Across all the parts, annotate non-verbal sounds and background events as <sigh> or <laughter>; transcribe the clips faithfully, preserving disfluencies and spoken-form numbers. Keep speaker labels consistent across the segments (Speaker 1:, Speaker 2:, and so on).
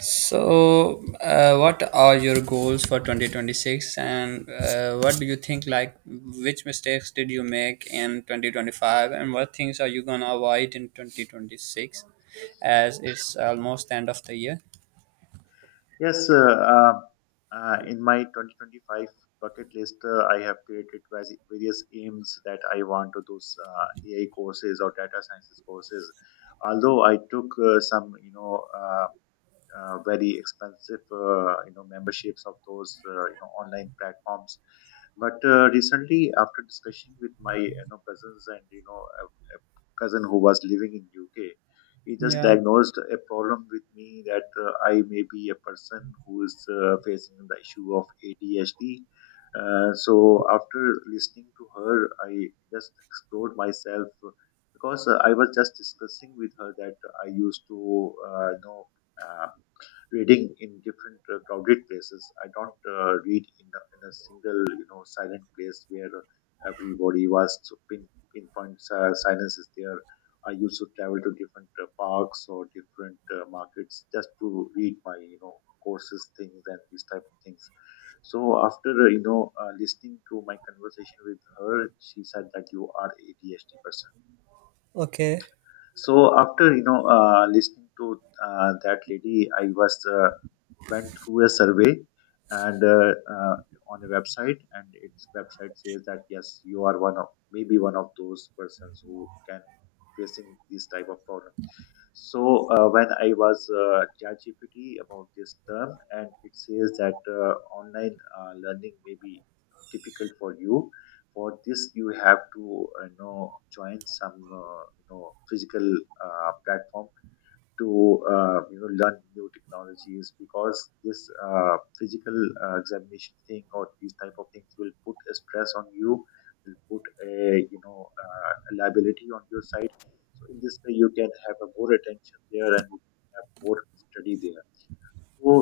Speaker 1: So, uh, what are your goals for twenty twenty-six and uh, what do you think like which mistakes did you make in twenty twenty-five and what things are you gonna avoid in twenty twenty-six as it's almost the end of the year?
Speaker 2: Yes, uh, uh, uh, in my twenty twenty-five bucket list, uh, I have created vas- various aims that I want to those uh, A I courses or data sciences courses. Although I took uh, some, you know, uh, uh, very expensive, uh, you know, memberships of those, uh, you know, online platforms. But uh, recently, after discussion with my, you know, cousins and you know, a, a cousin who was living in U K, he just
Speaker 1: Yeah,
Speaker 2: diagnosed a problem with me that uh, I may be a person who is uh, facing the issue of A D H D. Uh, so after listening to her, I just explored myself because uh, I was just discussing with her that I used to uh, you know. Uh, reading in different uh, crowded places. I don't uh, read in a, in a single, you know, silent place where uh, everybody was so pin, pinpoint uh, silence is there. I used to travel to different uh, parks or different uh, markets just to read my, you know, courses things and these type of things. So after uh, you know uh, listening to my conversation with her, she said that you are A D H D person.
Speaker 1: okay.
Speaker 2: So after you know uh, listening to uh, that lady, I was uh, went through a survey and uh, uh, on a website, and its website says that yes, you are one of, maybe one of those persons who can facing this type of problem. So uh, when I was uh, chatgpt about this term, and it says that uh, online uh, learning may be difficult for you. For this, you have to uh, you know join some uh, you know physical uh, platform to uh, you know learn new technologies, because this uh, physical uh, examination thing or these type of things will put a stress on you, will put a you know uh, a liability on your side. So in this way, you can have a more attention there and you can have more study there. So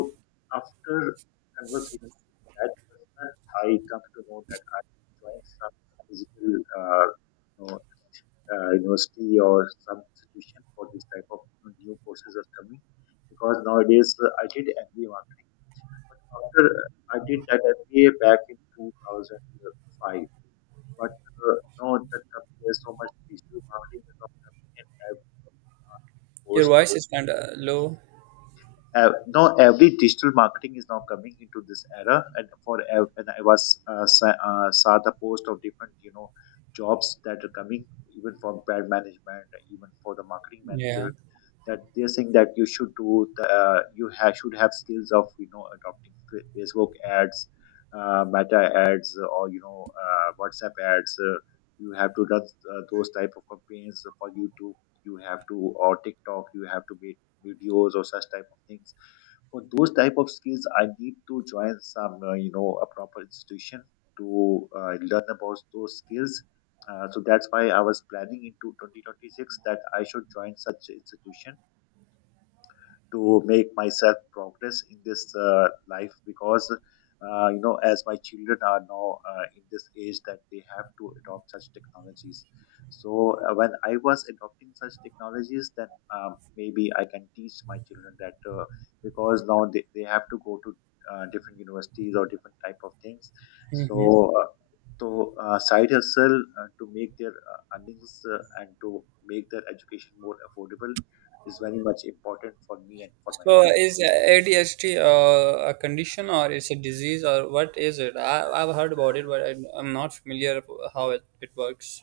Speaker 2: after conversation with that person, I come to know that I join some physical uh, you know, uh, university or some institution for this type of, you know, new courses are coming. Because nowadays, uh, I did M B A marketing, but after uh, I did that M B A back in two thousand five, but uh, no, the company is so much, digital marketing is not coming in every marketing
Speaker 1: Your
Speaker 2: course.
Speaker 1: voice is kind of low.
Speaker 2: Uh, now every digital marketing is now coming into this era. And for ev- and I was uh, sa- uh, saw the post of different, you know, jobs that are coming, even from brand management, even for the marketing
Speaker 1: Yeah.
Speaker 2: manager, that they're saying that you should do the, uh, you ha- should have skills of, you know, adopting Fa- facebook ads, uh, meta ads, or, you know uh, WhatsApp ads. Uh, you have to run uh, those type of campaigns for YouTube. You have to, or TikTok, you have to be videos or such type of things. For those type of skills, I need to join some, uh, you know a proper institution to uh, learn about those skills. Uh, so that's why I was planning into twenty twenty-six that I should join such institution to make myself progress in this uh, life. Because uh, you know as my children are now uh, in this age that they have to adopt such technologies. So uh, when I was adopting such technologies, then um, maybe I can teach my children that uh, because now they, they have to go to uh, different universities or different type of things.
Speaker 1: Hmm.
Speaker 2: So uh, to uh, side hustle, uh, to make their uh, earnings uh, and to make their education more affordable is very much important for me and for my
Speaker 1: So,
Speaker 2: family.
Speaker 1: is A D H D uh, a condition or it's a disease or what is it? I, I've heard about it, but I, I'm not familiar of how it, it works.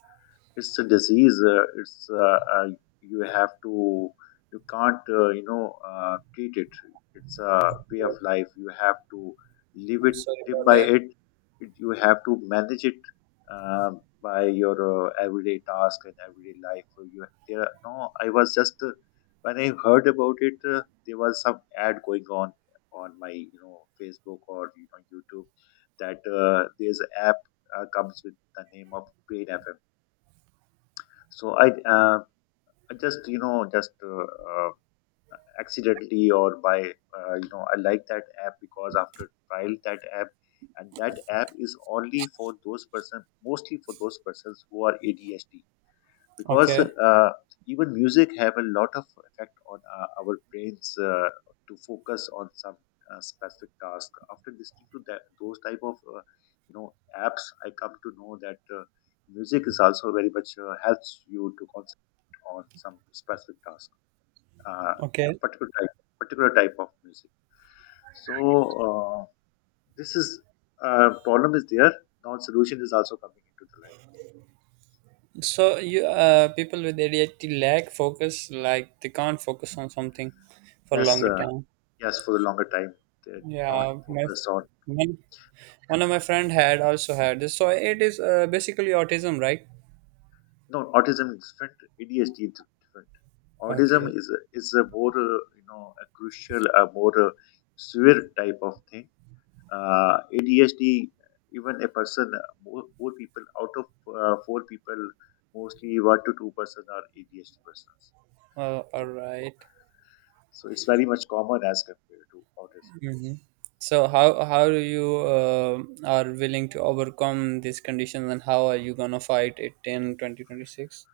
Speaker 2: It's a disease. Uh, it's uh, uh, You have to, you can't uh, you know uh, treat it. It's a way of life. You have to live
Speaker 1: I'm
Speaker 2: it,
Speaker 1: sorry
Speaker 2: live
Speaker 1: about
Speaker 2: by
Speaker 1: that.
Speaker 2: it. You have to manage it, um, by your uh, everyday task and everyday life. So you there are- no, I was just uh, when I heard about it, uh, there was some ad going on on my, you know, Facebook or, you know, YouTube, that uh, there's an app uh, comes with the name of Brain F M. So i uh, i just, you know, just uh, uh, accidentally or by uh, you know I like that app, because after trial that app, and that app is only for those person, mostly for those persons who are ADHD. Because
Speaker 1: Okay,
Speaker 2: uh, even music have a lot of effect on uh, our brains, uh, to focus on some uh, specific task. After listening to that, those type of, uh, you know apps, I come to know that uh, music is also very much uh, helps you to concentrate on some specific task. uh, a
Speaker 1: okay.
Speaker 2: particular type, particular type of music. So uh, this is, uh, problem is there, now solution is also coming into the light.
Speaker 1: So you uh, people with A D H D lack focus, like they can't focus on something for a
Speaker 2: yes
Speaker 1: longer
Speaker 2: uh,
Speaker 1: time.
Speaker 2: Yes, for the longer time, they don't
Speaker 1: Yeah, my,
Speaker 2: focus on.
Speaker 1: my one of my friend had also had this. So it is uh, basically autism, right?
Speaker 2: No, autism is different. A D H D is different. Autism
Speaker 1: Okay.
Speaker 2: is a, is a more uh, you know a crucial, a more uh, severe type of thing. Uh, A D H D, even a person, uh, more, more people out of uh, four people, mostly one to two person are A D H D persons.
Speaker 1: Oh, all
Speaker 2: So
Speaker 1: right.
Speaker 2: so it's very much common as compared to autism.
Speaker 1: Mm-hmm. So how how do you uh, are willing to overcome these conditions, and how are you gonna fight it in twenty twenty-six?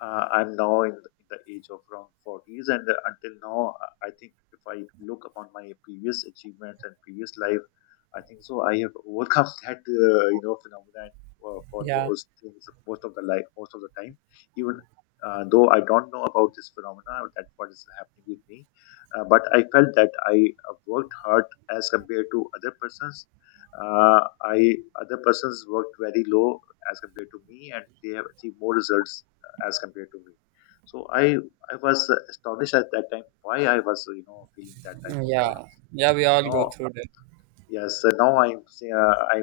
Speaker 2: uh, I'm now in the, in the age of around forties, and uh, until now, uh, I think if I look upon my previous achievements and previous life, I think so I have overcome <laughs> that uh, you know phenomenon uh, for
Speaker 1: Yeah,
Speaker 2: those things most of the life, most of the time. Even uh, though I don't know about this phenomena, that what is happening with me, uh, but I felt that I uh, worked hard as compared to other persons. Uh, I Other persons worked very low as compared to me, and they have achieved more results as compared to me. So I I was astonished at that time why I was, you know, feeling that type of
Speaker 1: yeah,
Speaker 2: problems.
Speaker 1: yeah. We
Speaker 2: So
Speaker 1: all go
Speaker 2: now,
Speaker 1: through that.
Speaker 2: yes uh, now I'm say- uh, I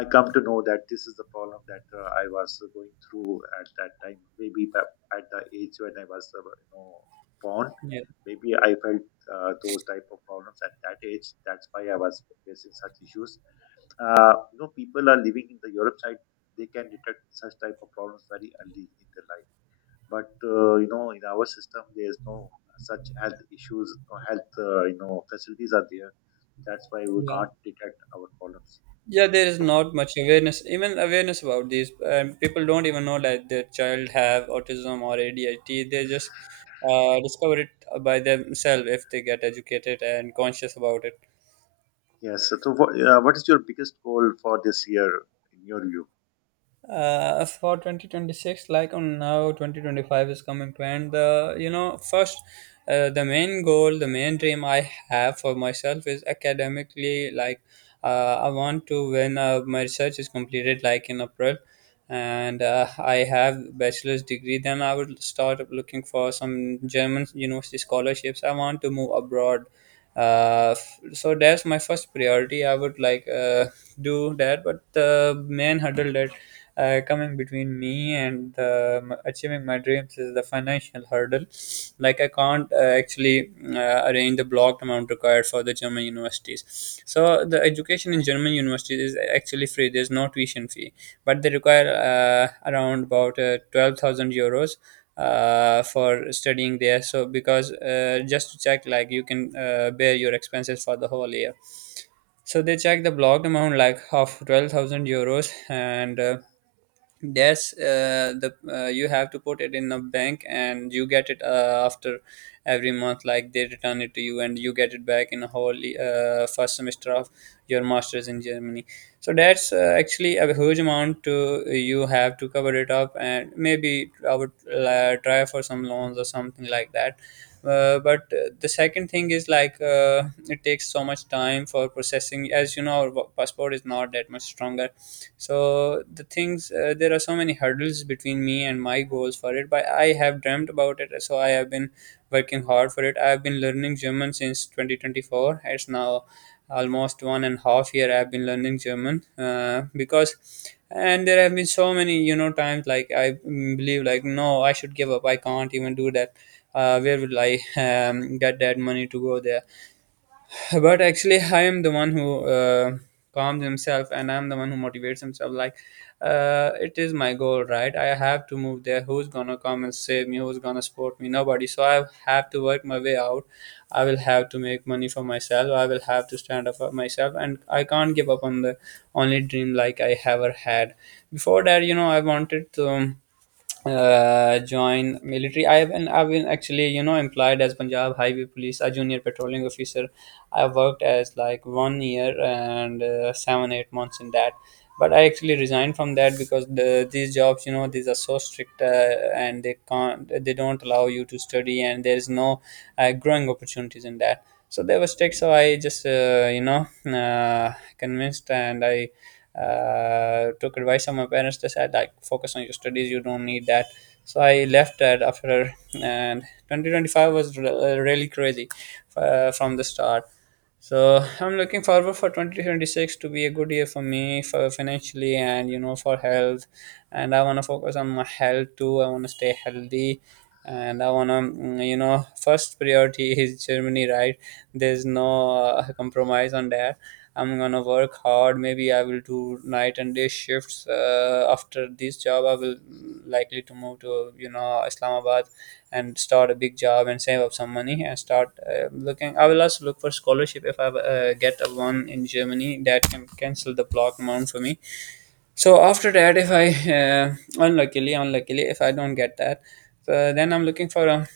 Speaker 2: I come to know that this is the problem that uh, I was going through at that time. Maybe that at the age when I was uh, you know born,
Speaker 1: Yeah,
Speaker 2: maybe I felt uh, those type of problems at that age. That's why I was facing such issues. Uh, you know, people are living in the Europe side. They can detect such type of problems very early in their life, but uh, you know, in our system, there is no such health issues or health uh, you know facilities are there. That's why we
Speaker 1: yeah.
Speaker 2: can't detect our problems.
Speaker 1: Yeah, there is not much awareness, even awareness about these, and people don't even know that their child have autism or A D H D. They just uh, discover it by themselves if they get educated and conscious about it.
Speaker 2: Yes. So, what, uh, what is your biggest goal for this year, in your view?
Speaker 1: Uh, for twenty twenty-six, like on now twenty twenty-five is coming to end. The you know first uh, the main goal, the main dream I have for myself is academically, like uh, I want to when uh, my research is completed like in April, and uh, I have bachelor's degree, then I would start looking for some German university scholarships. I want to move abroad. Uh, f- so that's my first priority. I would like, uh, do that. But the main hurdle that uh, coming between me and uh, m- achieving my dreams is the financial hurdle. Like, I can't uh, actually uh, arrange the blocked amount required for the German universities. So the education in German universities is actually free, there's no tuition fee, but they require uh, around about uh, twelve thousand euros uh, for studying there. So because uh, just to check, like you can uh, bear your expenses for the whole year. So they check the blocked amount like of twelve thousand euros and. Uh, that's uh, the uh, You have to put it in a bank and you get it uh, after every month. Like they return it to you and you get it back in a whole uh, first semester of your masters in Germany. So that's uh, actually a huge amount to you have to cover it up, and maybe I would uh, try for some loans or something like that. Uh, but uh, the second thing is like, uh, it takes so much time for processing. As you know, our passport is not that much stronger, so the things uh, there are so many hurdles between me and my goals for it. But I have dreamt about it, so I have been working hard for it. I have been learning German since twenty twenty-four. It's now almost one and a half year I've been learning German, uh, because. And there have been so many, you know, times like I mm, believe like, no, I should give up, I can't even do that. Uh, where will I <laughs> um, get that money to go there? But actually, I am the one who uh, calms himself, and I'm the one who motivates himself, like uh, it is my goal, right? I have to move there. Who's gonna come and save me? Who's gonna support me? Nobody. So I have to work my way out. I will have to make money for myself, I will have to stand up for myself, and I can't give up on the only dream like I ever had. Before that, you know, I wanted to um, uh, join military. I've been, I've been actually, you know, employed as Punjab Highway Police, a junior patrolling officer. I worked as like one year and uh, seven, eight months in that. But I actually resigned from that because the, these jobs, you know, these are so strict, uh, and they can't, they don't allow you to study, and there is no uh, growing opportunities in that. So they were strict. So I just, uh, you know, uh, convinced, and I uh, took advice from my parents. They said like focus on your studies, you don't need that. So I left that after, and twenty twenty-five was re- really crazy, uh, from the start. So I'm looking forward for twenty twenty-six to be a good year for me, for financially and, you know, for health. And I want to focus on my health too. I want to stay healthy, and I want to, you know, first priority is Germany, right? There's no uh, compromise on that. I'm gonna work hard. Maybe I will do night and day shifts. Uh, after this job, I will, mm, likely to move to, you know, Islamabad and start a big job and save up some money and start uh, looking. I will also look for scholarship if I uh, get a one in Germany that can cancel the block amount for me. So after that, if I uh, unluckily, unluckily, if I don't get that, uh, then I'm looking for a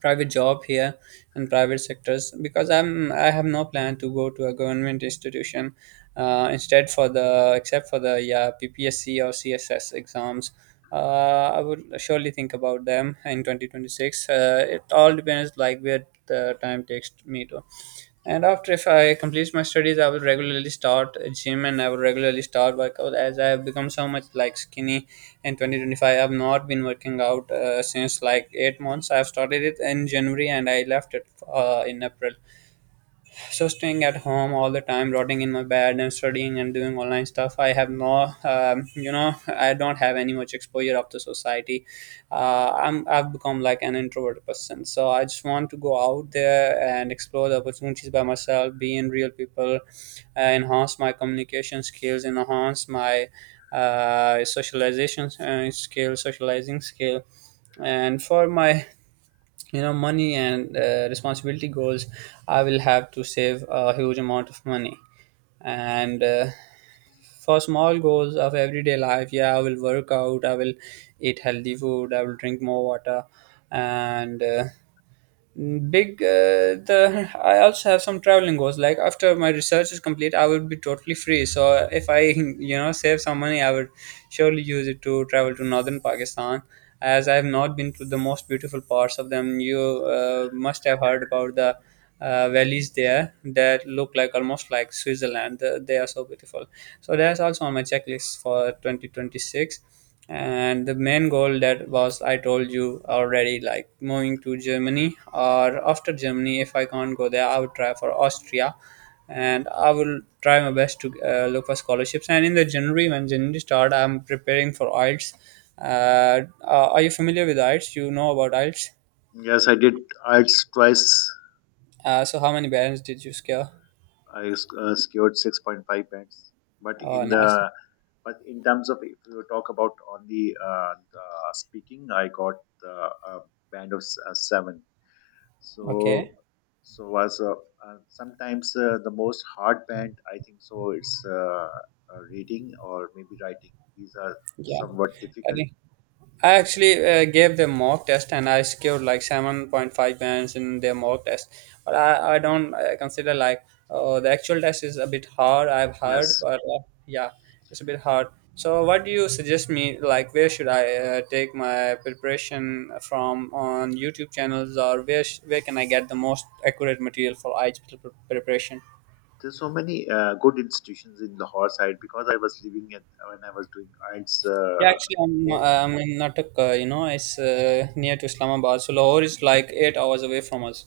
Speaker 1: private job here in private sectors because I'm I have no plan to go to a government institution. Uh, instead, for the except for the yeah P P S C or C S S exams, uh, I would surely think about them in twenty twenty-six. Uh, it all depends like where the time takes me to. And after if I complete my studies, I will regularly start a gym and I will regularly start workout, as I have become so much like skinny in twenty twenty-five. I have not been working out uh, since like eight months. I have started it in January and I left it uh, in April. So staying at home all the time, rotting in my bed and studying and doing online stuff, I have no, um, you know, I don't have any much exposure of the society. uh, i'm I've become like an introverted person. So I just want to go out there and explore the opportunities by myself, be in real people, uh, enhance my communication skills, enhance my uh, socialization uh, skill socializing skill. And for my, you know, money and uh, responsibility goals, I will have to save a huge amount of money. And uh, for small goals of everyday life, yeah, I will work out, I will eat healthy food, I will drink more water. And uh, big uh, the I also have some traveling goals, like after my research is complete, I would be totally free. So if I, you know, save some money, I would surely use it to travel to Northern Pakistan, as I have not been to the most beautiful parts of them. You uh, must have heard about the uh, valleys there that look like almost like Switzerland. Uh, they are so beautiful, so that's also on my checklist for twenty twenty-six. And the main goal that was I told you already, like moving to Germany, or after Germany, if I can't go there, I would try for Austria. And I will try my best to uh, look for scholarships. And in the January, when January start, I'm preparing for IELTS. uh, uh, are you familiar with IELTS, you know about IELTS?
Speaker 2: Yes, I did I E L T S twice.
Speaker 1: Uh, so how many bands did you scare?
Speaker 2: I uh, secured six point five points. But
Speaker 1: Oh,
Speaker 2: in
Speaker 1: nice.
Speaker 2: the but in terms of, if you talk about only uh, the speaking, I got the uh, band of s- uh, seven. so
Speaker 1: Okay.
Speaker 2: so was uh, uh, sometimes uh, the most hard band, I think so, it's uh, uh, reading or maybe writing, these are
Speaker 1: Yeah.
Speaker 2: somewhat
Speaker 1: I
Speaker 2: difficult.
Speaker 1: think I actually uh, gave them mock test, and I scored like seven point five bands in their mock test. But I, I don't uh, consider like, uh, the actual test is a bit hard, I've heard,
Speaker 2: Yes,
Speaker 1: but uh, yeah, it's a bit hard. So, what do you suggest me? Like, where should I uh, take my preparation from on YouTube channels, or where sh- where can I get the most accurate material for IELTS pre- preparation?
Speaker 2: there's so many uh, good institutions in Lahore side, because I was living at when I was doing IELTS.
Speaker 1: Yeah,
Speaker 2: Uh,
Speaker 1: actually, I'm,
Speaker 2: both.
Speaker 1: uh, I'm in Natak, uh, you know, it's uh, near to Islamabad. So, Lahore is like eight hours away from us.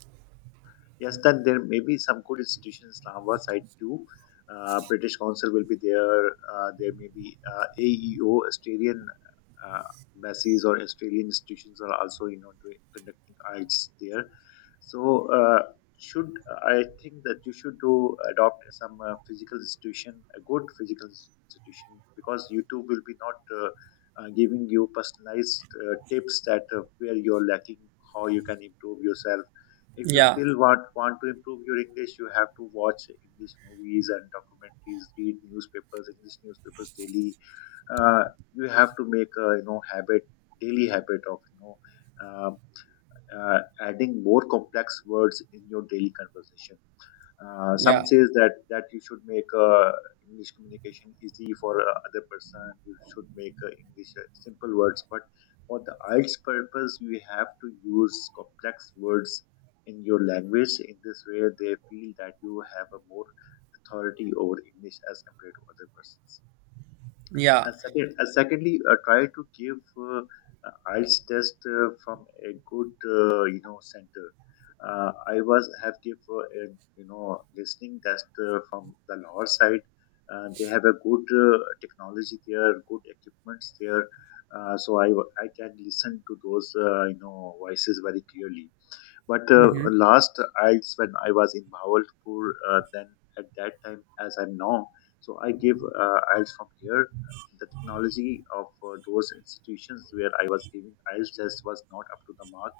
Speaker 2: Yes, then there may be some good institutions on our side too. Uh, British Council will be there. Uh, there may be uh, A E O, Australian uh, embassies or Australian institutions are also, you know, doing, conducting arts there. So uh, should, I think that you should do adopt some uh, physical institution, a good physical ins- institution, because you too will be not uh, uh, giving you personalized uh, tips that uh, where you're lacking, how you can improve yourself. If you
Speaker 1: Yeah.
Speaker 2: still want want to improve your English, you have to watch English movies and documentaries, read newspapers, English newspapers daily. uh, you have to make a, you know, habit, daily habit of, you know uh, uh, adding more complex words in your daily conversation. Uh, some
Speaker 1: Yeah,
Speaker 2: says that that you should make uh, English communication easy for uh, other person. You should make uh, English uh, simple words. But for the I E L T S purpose, you have to use complex words in your language. In this way, they feel that you have a more authority over English as compared to other persons.
Speaker 1: yeah.
Speaker 2: And second, and secondly, uh, try to give uh, uh, I E L T S test uh, from a good, uh, you know center. Uh, I was have give uh, a, you know, listening test uh, from the Lahore side. Uh, they have a good uh, technology there, good equipments there. Uh, so I, wa- I can listen to those, uh, you know voices very clearly. But uh,
Speaker 1: Hmm.
Speaker 2: last I when I was in Bahawalpur, uh, then at that time, as I'm now, so I give uh, I E L T S from here. The technology of uh, those institutions where I was giving IELTS test was not up to the mark.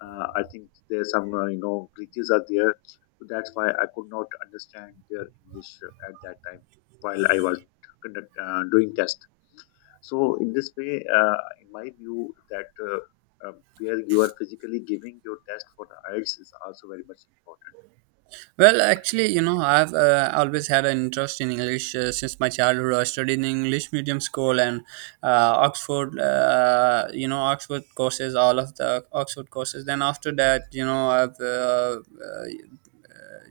Speaker 2: Uh, I think there's some uh, you know glitches are there, so that's why I could not understand their English at that time while I was conduct, uh, doing test. So in this way, uh, in my view, that uh, uh, where you are physically giving your test for the IELTS is also very much important.
Speaker 1: Well, actually, you know, I've uh, always had an interest in English uh, since my childhood. I studied in English medium school and uh, Oxford, uh, you know, Oxford courses, all of the Oxford courses. Then after that, you know, I've uh, uh,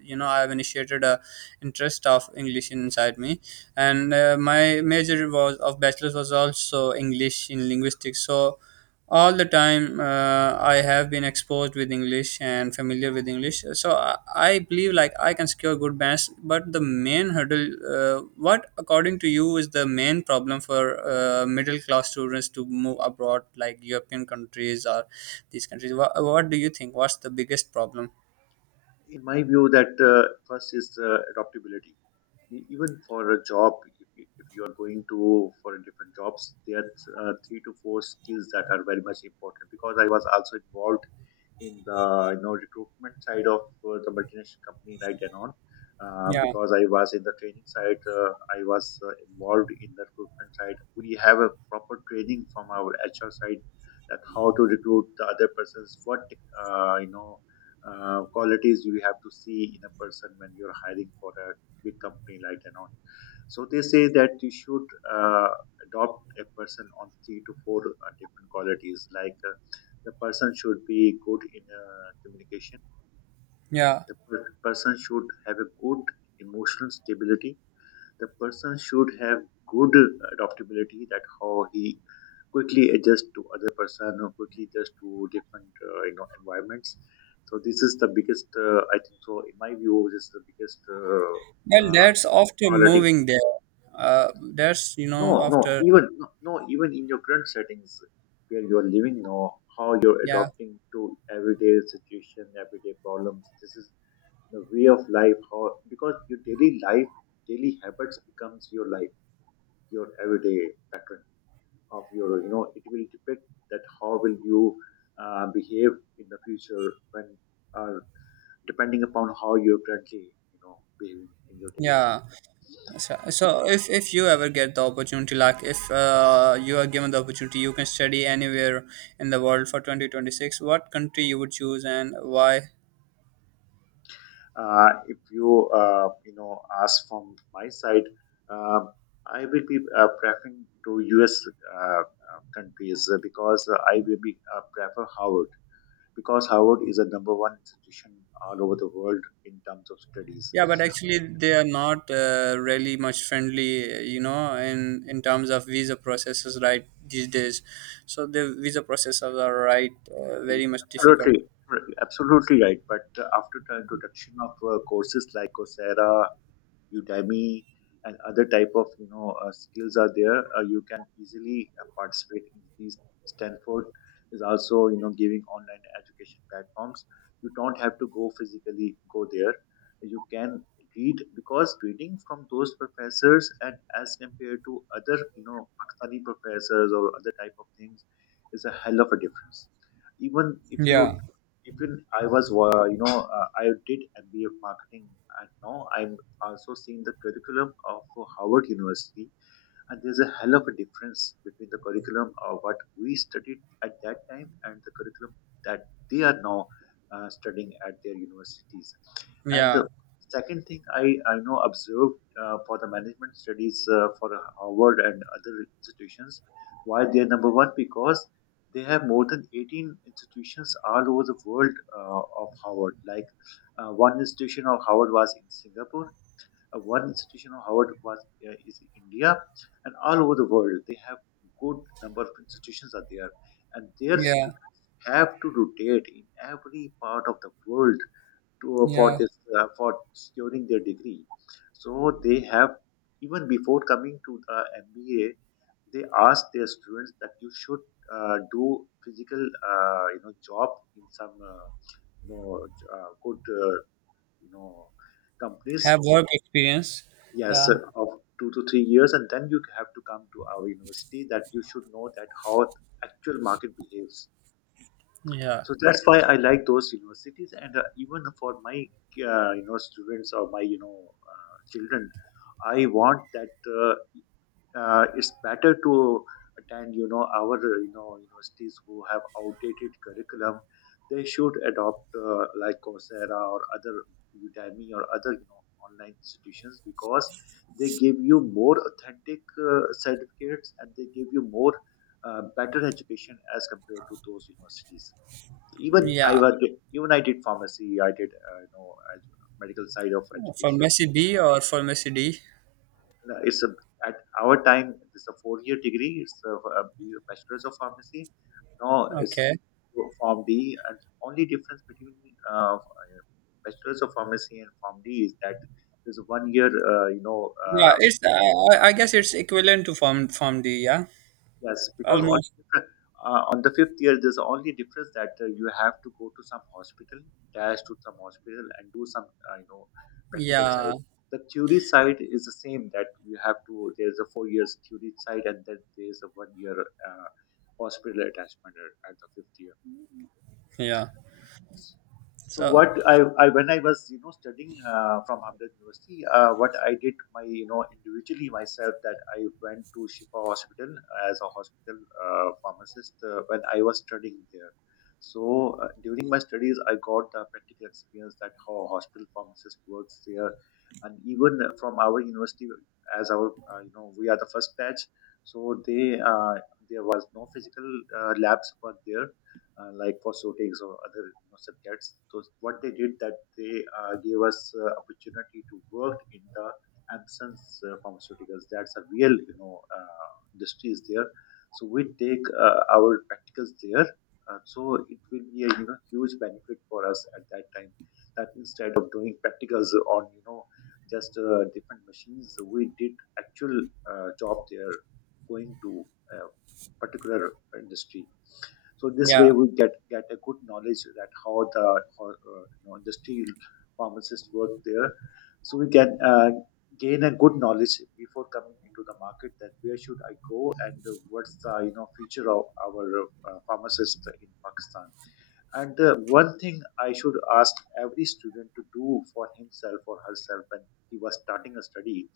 Speaker 1: you know I've initiated a interest of English inside me. And uh, my major was of bachelor's was also English in linguistics. So all the time, uh, I have been exposed with English and familiar with English. So i, I believe like I can secure good bands. But the main hurdle, uh, what according to you is the main problem for, uh, middle class students to move abroad, like European countries or these countries, what, what do you think what's the biggest problem?
Speaker 2: In my view, that uh, first is uh, adaptability. E- Even for a job, if you, if you are going to for a different jobs, there are uh, three to four skills that are very much important. Because I was also involved in the you know recruitment side of uh, the multinational company like and on. Uh,
Speaker 1: Yeah,
Speaker 2: because I was in the training side, uh, I was uh, involved in the recruitment side. We have a proper training from our H R side that how to recruit the other persons, what uh, you know uh, qualities you have to see in a person when you're hiring for a big company like and on. So they say that you should uh, adopt a person on three to four uh, different qualities like uh, the person should be good in uh, communication,
Speaker 1: yeah.
Speaker 2: the per- person should have a good emotional stability, the person should have good adaptability, that how he quickly adjust to other person or quickly adjust to different uh, you know environments. So this is the biggest uh, I think so, in my view this is the biggest uh,
Speaker 1: Well,
Speaker 2: uh,
Speaker 1: that's after
Speaker 2: quality.
Speaker 1: moving there. Uh, that's you know
Speaker 2: No, no,
Speaker 1: after.
Speaker 2: even no, no, even in your current settings where you're living now, how you're
Speaker 1: Yeah,
Speaker 2: adopting to everyday situation, everyday problems. This is the way of life. How, because your daily life, daily habits becomes your life, your everyday pattern of your. You know, it will depict that how will you uh, behave in the future when, uh, depending upon how you're currently, you know, behaving in your daily life.
Speaker 1: yeah. So, so if if you ever get the opportunity, like if uh, you are given the opportunity, you can study anywhere in the world for twenty twenty six. What country you would choose and why?
Speaker 2: Uh, if you uh, you know ask from my side, uh, I will be uh, preferring to U S. Uh, uh, countries uh, because uh, I will be uh, prefer Howard, because Howard is a number one institution all over the world in terms of studies.
Speaker 1: Yeah, but
Speaker 2: Uh,
Speaker 1: actually they are not uh, really much friendly, uh, you know, in in terms of visa processes right these days. So the visa processes are right, uh,
Speaker 2: You-
Speaker 1: very much difficult.
Speaker 2: Absolutely, absolutely right. But uh, after the introduction of uh, courses like Coursera, Udemy, and other type of you know uh, skills are there. Uh, you can easily uh, participate in these. Stanford is also you know giving online education platforms. You don't have to go physically go there. You can read, because reading from those professors and as compared to other you know Pakistani professors or other type of things is a hell of a difference. Even if you,
Speaker 1: Yeah,
Speaker 2: even I was, uh, you know, uh, I did M B A marketing. And now I'm also seen the curriculum of Howard University, and there's a hell of a difference between the curriculum of what we studied at that time and the curriculum that they are now uh, studying at their universities. And
Speaker 1: yeah,
Speaker 2: the second thing I, I know observed uh, for the management studies uh, for Harvard and other institutions, why they are number one, because they have more than eighteen institutions all over the world uh, of Harvard. Like uh, one institution of Harvard was in Singapore, uh, one institution of Howard was uh, is India, and all over the world they have good number of institutions are there, and their
Speaker 1: yeah,
Speaker 2: students have to rotate in every part of the world to uh, for
Speaker 1: yeah.
Speaker 2: this uh, for securing their degree. So they have, even before coming to the M B A, they ask their students that you should uh, do physical uh, you know job in some uh, you know uh, good uh, you know companies,
Speaker 1: Have work experience.
Speaker 2: yes,
Speaker 1: Yeah.
Speaker 2: uh, of two to three years, and then you have to come to our university, that you should know that how actual market behaves.
Speaker 1: Yeah.
Speaker 2: So that's why I like those universities, and uh, even for my uh, you know students or my you know uh, children, I want that uh, uh, it's better to attend you know our uh, you know universities who have outdated curriculum. They should adopt uh, like Coursera or other Udemy or other you know online institutions, because they give you more authentic uh, certificates and they give you more uh, better education as compared to those universities. Even I
Speaker 1: Yeah.
Speaker 2: was, even I did pharmacy, I did uh, you know ed- medical side of education.
Speaker 1: Pharmacy B or pharmacy D.
Speaker 2: It's a, at our time it's a four year degree, it's a, a bachelor's of pharmacy, now it's
Speaker 1: Okay.
Speaker 2: form d. And only difference between uh, bachelor's of pharmacy and form d is that there's a one year uh, you know
Speaker 1: Yeah,
Speaker 2: uh,
Speaker 1: it's uh, I I guess it's equivalent to form form D, yeah.
Speaker 2: yes, because all
Speaker 1: Almost.
Speaker 2: different, uh, on the fifth year, there's only difference that uh, you have to go to some hospital, dash to some hospital, and do some uh, you know practical
Speaker 1: Yeah.
Speaker 2: side. The theory side is the same that you have to. There's a four years theory side, and then there's a one year uh, hospital attachment at at the fifth year.
Speaker 1: Yeah.
Speaker 2: So
Speaker 1: So,
Speaker 2: what I, I when I was you know studying uh, from Hamdard University, uh, what I did my you know individually myself, that I went to Shifa Hospital as a hospital uh, pharmacist uh, when I was studying there. So uh, during my studies, I got the practical experience that how a hospital pharmacist works there, and even from our university, as our uh, you know we are the first batch, so they uh, there was no physical uh, labs were there uh, like phosphatics or other you know, subjects. So what they did, that they uh, gave us uh, opportunity to work in the absence uh, pharmaceuticals. That's a real you know uh, industries there. So we take uh, our practicals there. Uh, so it will be a you know huge benefit for us at that time. That instead of doing practicals on you know just uh, different machines, we did actual uh, job there, going to a particular industry. So this way
Speaker 1: yeah.
Speaker 2: we get get a good knowledge that how the how, uh, you know, industry pharmacists work there. So we can uh, gain a good knowledge before coming into the market, that where should I go and uh, what's the you know future of our uh, pharmacist in Pakistan. And uh, one thing I should ask every student to do for himself or herself when he was starting a study,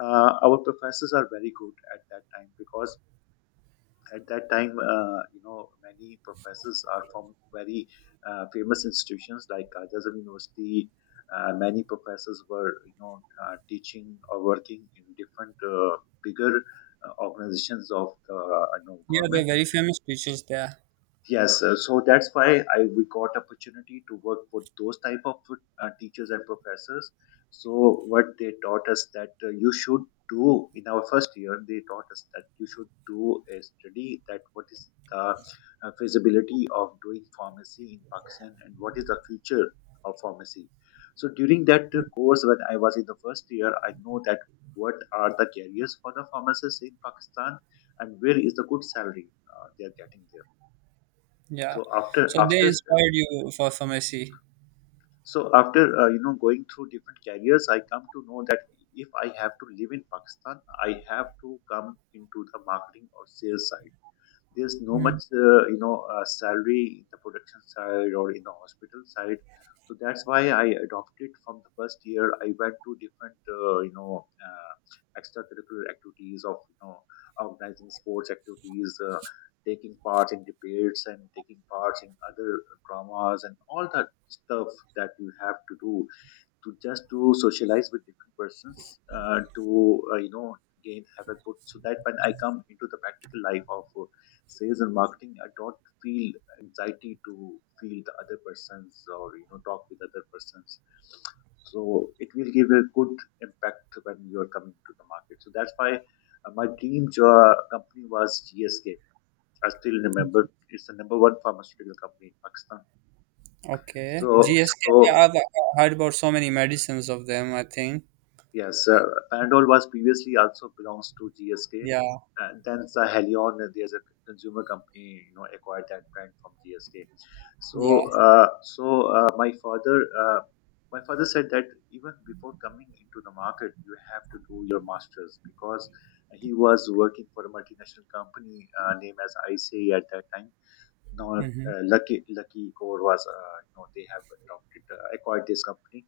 Speaker 2: uh, our professors are very good at that time, because at that time uh, you know many professors are from very uh, famous institutions like Kajazam University. Uh, many professors were you know uh, teaching or working in different uh, bigger uh, organizations of the uh, you know,
Speaker 1: Yeah, they're
Speaker 2: government.
Speaker 1: very famous teachers there.
Speaker 2: Yes, uh, so that's why I we got opportunity to work with those type of uh, teachers and professors. So what they taught us, that uh, you should do in our first year, they taught us that you should do a study that what is the uh, feasibility of doing pharmacy in Pakistan and what is the future of pharmacy. So during that uh, course, when I was in the first year, I know that what are the careers for the pharmacists in Pakistan and where is the good salary uh, they are getting there.
Speaker 1: Yeah.
Speaker 2: So after
Speaker 1: So they
Speaker 2: after
Speaker 1: inspired you for pharmacy.
Speaker 2: so after uh, you know going through different careers, I come to know that if I have to live in Pakistan, I have to come into the marketing or sales side. There's no
Speaker 1: Hmm.
Speaker 2: much uh, you know uh, salary in the production side or in the hospital side. So that's why I adopted from the first year, I went to different uh, you know uh, extracurricular activities of you know organizing sports activities, uh, taking part in debates and taking part in other dramas and all that stuff that you have to do, to just to socialize with different persons, uh, to uh, you know gain have a good, so that when I come into the practical life of uh, sales and marketing, I don't feel anxiety to feel the other persons or you know talk with other persons. So it will give a good impact when you are coming to the market. So that's why uh, my dream jo- uh, company was GSK. I still remember, it's the number one pharmaceutical company in Pakistan.
Speaker 1: Okay.
Speaker 2: So,
Speaker 1: G S K. Yeah,
Speaker 2: so,
Speaker 1: I've uh, heard about so many medicines of them, I think.
Speaker 2: yes, uh, Panadol was previously also belongs to G S K.
Speaker 1: Yeah.
Speaker 2: Uh, then the Helion, uh, there's a consumer company, you know, acquired that brand from G S K.
Speaker 1: Yeah.
Speaker 2: So, uh, so uh, my father, uh, my father said that even before coming into the market, you have to do your masters, because he was working for a multinational company uh, named as I C A at that time. Now,
Speaker 1: Mm-hmm.
Speaker 2: uh, Lucky Lucky Core was, uh, you know, they have adopted uh, acquired this company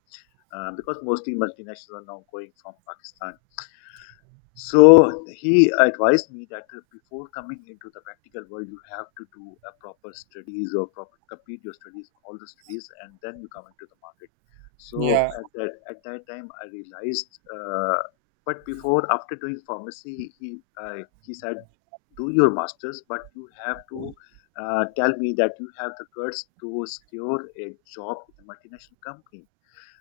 Speaker 2: uh, because mostly multinationals are now going from Pakistan. So he advised me that uh, before coming into the practical world, you have to do a proper studies or proper complete your studies, all the studies, and then you come into the market. So
Speaker 1: Yeah.
Speaker 2: at that at that time, I realized. Uh, but before, after doing pharmacy, he uh, he said, do your masters, but you have to uh, tell me that you have the guts to secure a job in a multinational company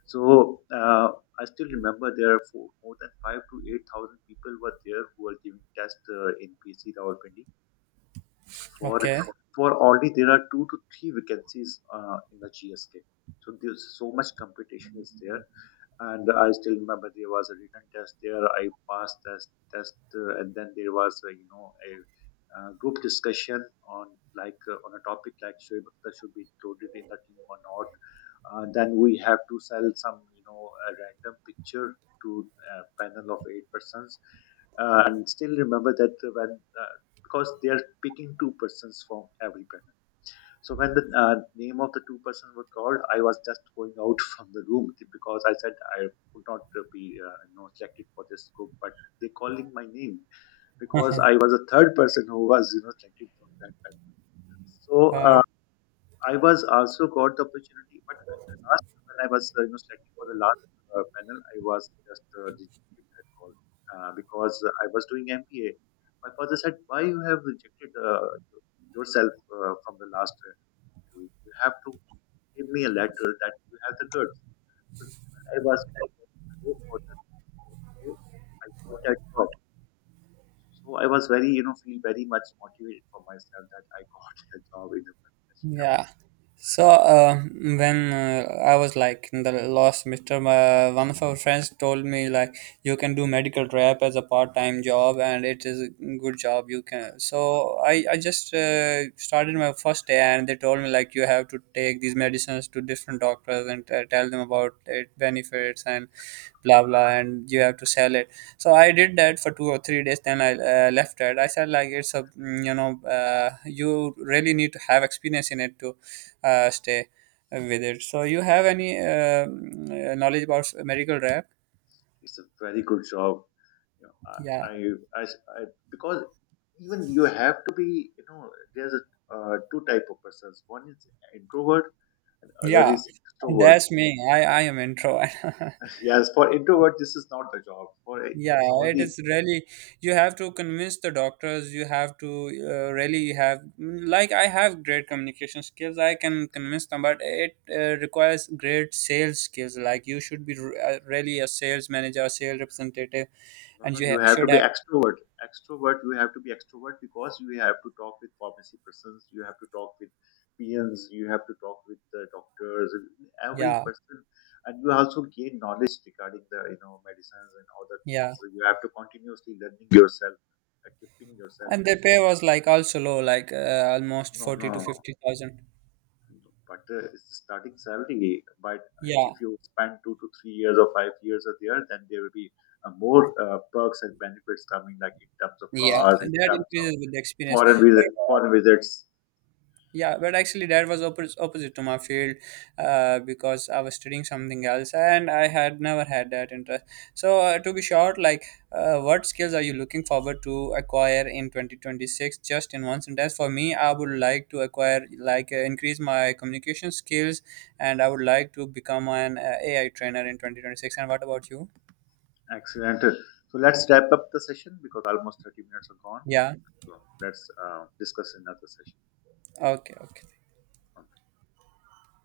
Speaker 2: so uh, I still remember there are four, more than five to eight thousand people were there who were giving test uh, in P C Rawalpindi for
Speaker 1: Okay.
Speaker 2: for already there are two to three vacancies uh, in the G S K. So there's so much competition is there, and I still remember there was a written test there. I passed that test, uh, and then there was uh, you know a uh, group discussion on like uh, on a topic like Shoaib Akhtar should be included in the team or not. Uh, then we have to sell some you know a random picture to a panel of eight persons, uh, and still remember that when uh, because they are picking two persons from every panel so when the uh, name of the two person were called, I was just going out <laughs> from the room because I said I could not uh, be uh, you know selected for this group. But they calling my name because I was a third person who was you know selected from that panel. So
Speaker 1: Uh,
Speaker 2: uh, I was also got the opportunity, but at the last when I was uh, you know selected for the last uh, panel, I was just uh, rejected that call uh, because I was doing M B A. My father said, "Why you have rejected uh, yourself uh, from the last?" uh, you. You have to give me a letter that you have the goods. So I was you know, very late for the interview. I got that job. So I was very, you know, feel very much motivated for myself that I got <laughs> a job in the multinational company.
Speaker 1: Yeah. So uh, when uh, I was like in the last semester, my, one of our friends told me like you can do medical rep as a part-time job, and it is a good job. You can. So I I just uh, started my first day, and they told me like you have to take these medicines to different doctors and uh, tell them about it benefits and blah blah, and you have to sell it. So I did that for two or three days. Then I uh, left it. I said like it's a mm, you know, uh, you really need to have experience in it to uh, stay with it. So you have any uh, mm, uh, knowledge about medical rap?
Speaker 2: It's a very good job. You know, I,
Speaker 1: Yeah,
Speaker 2: I, I, I because even you have to be, you know, there's a, uh, two type of persons. One is introvert and other
Speaker 1: yeah.
Speaker 2: is extrovert. <laughs>
Speaker 1: That's me. I I am intro. <laughs>
Speaker 2: Yes, for introvert, this is not the job. For
Speaker 1: Yeah,
Speaker 2: it's
Speaker 1: it
Speaker 2: only
Speaker 1: is really, you have to convince the doctors, you have to uh, really have, like, I have great communication skills, I can convince them, but it uh, requires great sales skills. Like, you should be r- uh, really a sales manager, a sales representative,
Speaker 2: no,
Speaker 1: and
Speaker 2: no,
Speaker 1: you
Speaker 2: you
Speaker 1: ha-
Speaker 2: have to
Speaker 1: should
Speaker 2: be
Speaker 1: have,
Speaker 2: extrovert. Extrovert, you have to be extrovert because you have to talk with pharmacy persons, you have to talk with P Ns, you have to talk with the doctors, every
Speaker 1: yeah,
Speaker 2: person, and you also gain knowledge regarding the you know medicines and other things.
Speaker 1: yeah.
Speaker 2: So you have to continuously learning yourself, equipping yourself.
Speaker 1: And the pay was like also low, like uh, almost
Speaker 2: No,
Speaker 1: forty to
Speaker 2: no,
Speaker 1: fifty thousand.
Speaker 2: but the it's the starting salary. But
Speaker 1: Yeah,
Speaker 2: if you spend two to three years or five years are there, then there will be uh, more uh, perks and benefits coming, like in terms of
Speaker 1: yeah,
Speaker 2: cars, in
Speaker 1: that
Speaker 2: terms of
Speaker 1: increases with the experience.
Speaker 2: foreign
Speaker 1: But
Speaker 2: visit, foreign visits.
Speaker 1: yeah, but actually that was oppos opposite to my field, uh, because I was studying something else, and I had never had that interest. So uh, to be short, like, uh, what skills are you looking forward to acquire in twenty twenty-six? Just in one sentence, for me, I would like to acquire, like, uh, increase my communication skills, and I would like to become an uh, AI trainer in twenty twenty-six. And what about you?
Speaker 2: Excellent. So let's wrap up the session because almost thirty minutes are gone.
Speaker 1: Yeah,
Speaker 2: So let's uh, discuss another session.
Speaker 1: okay, okay.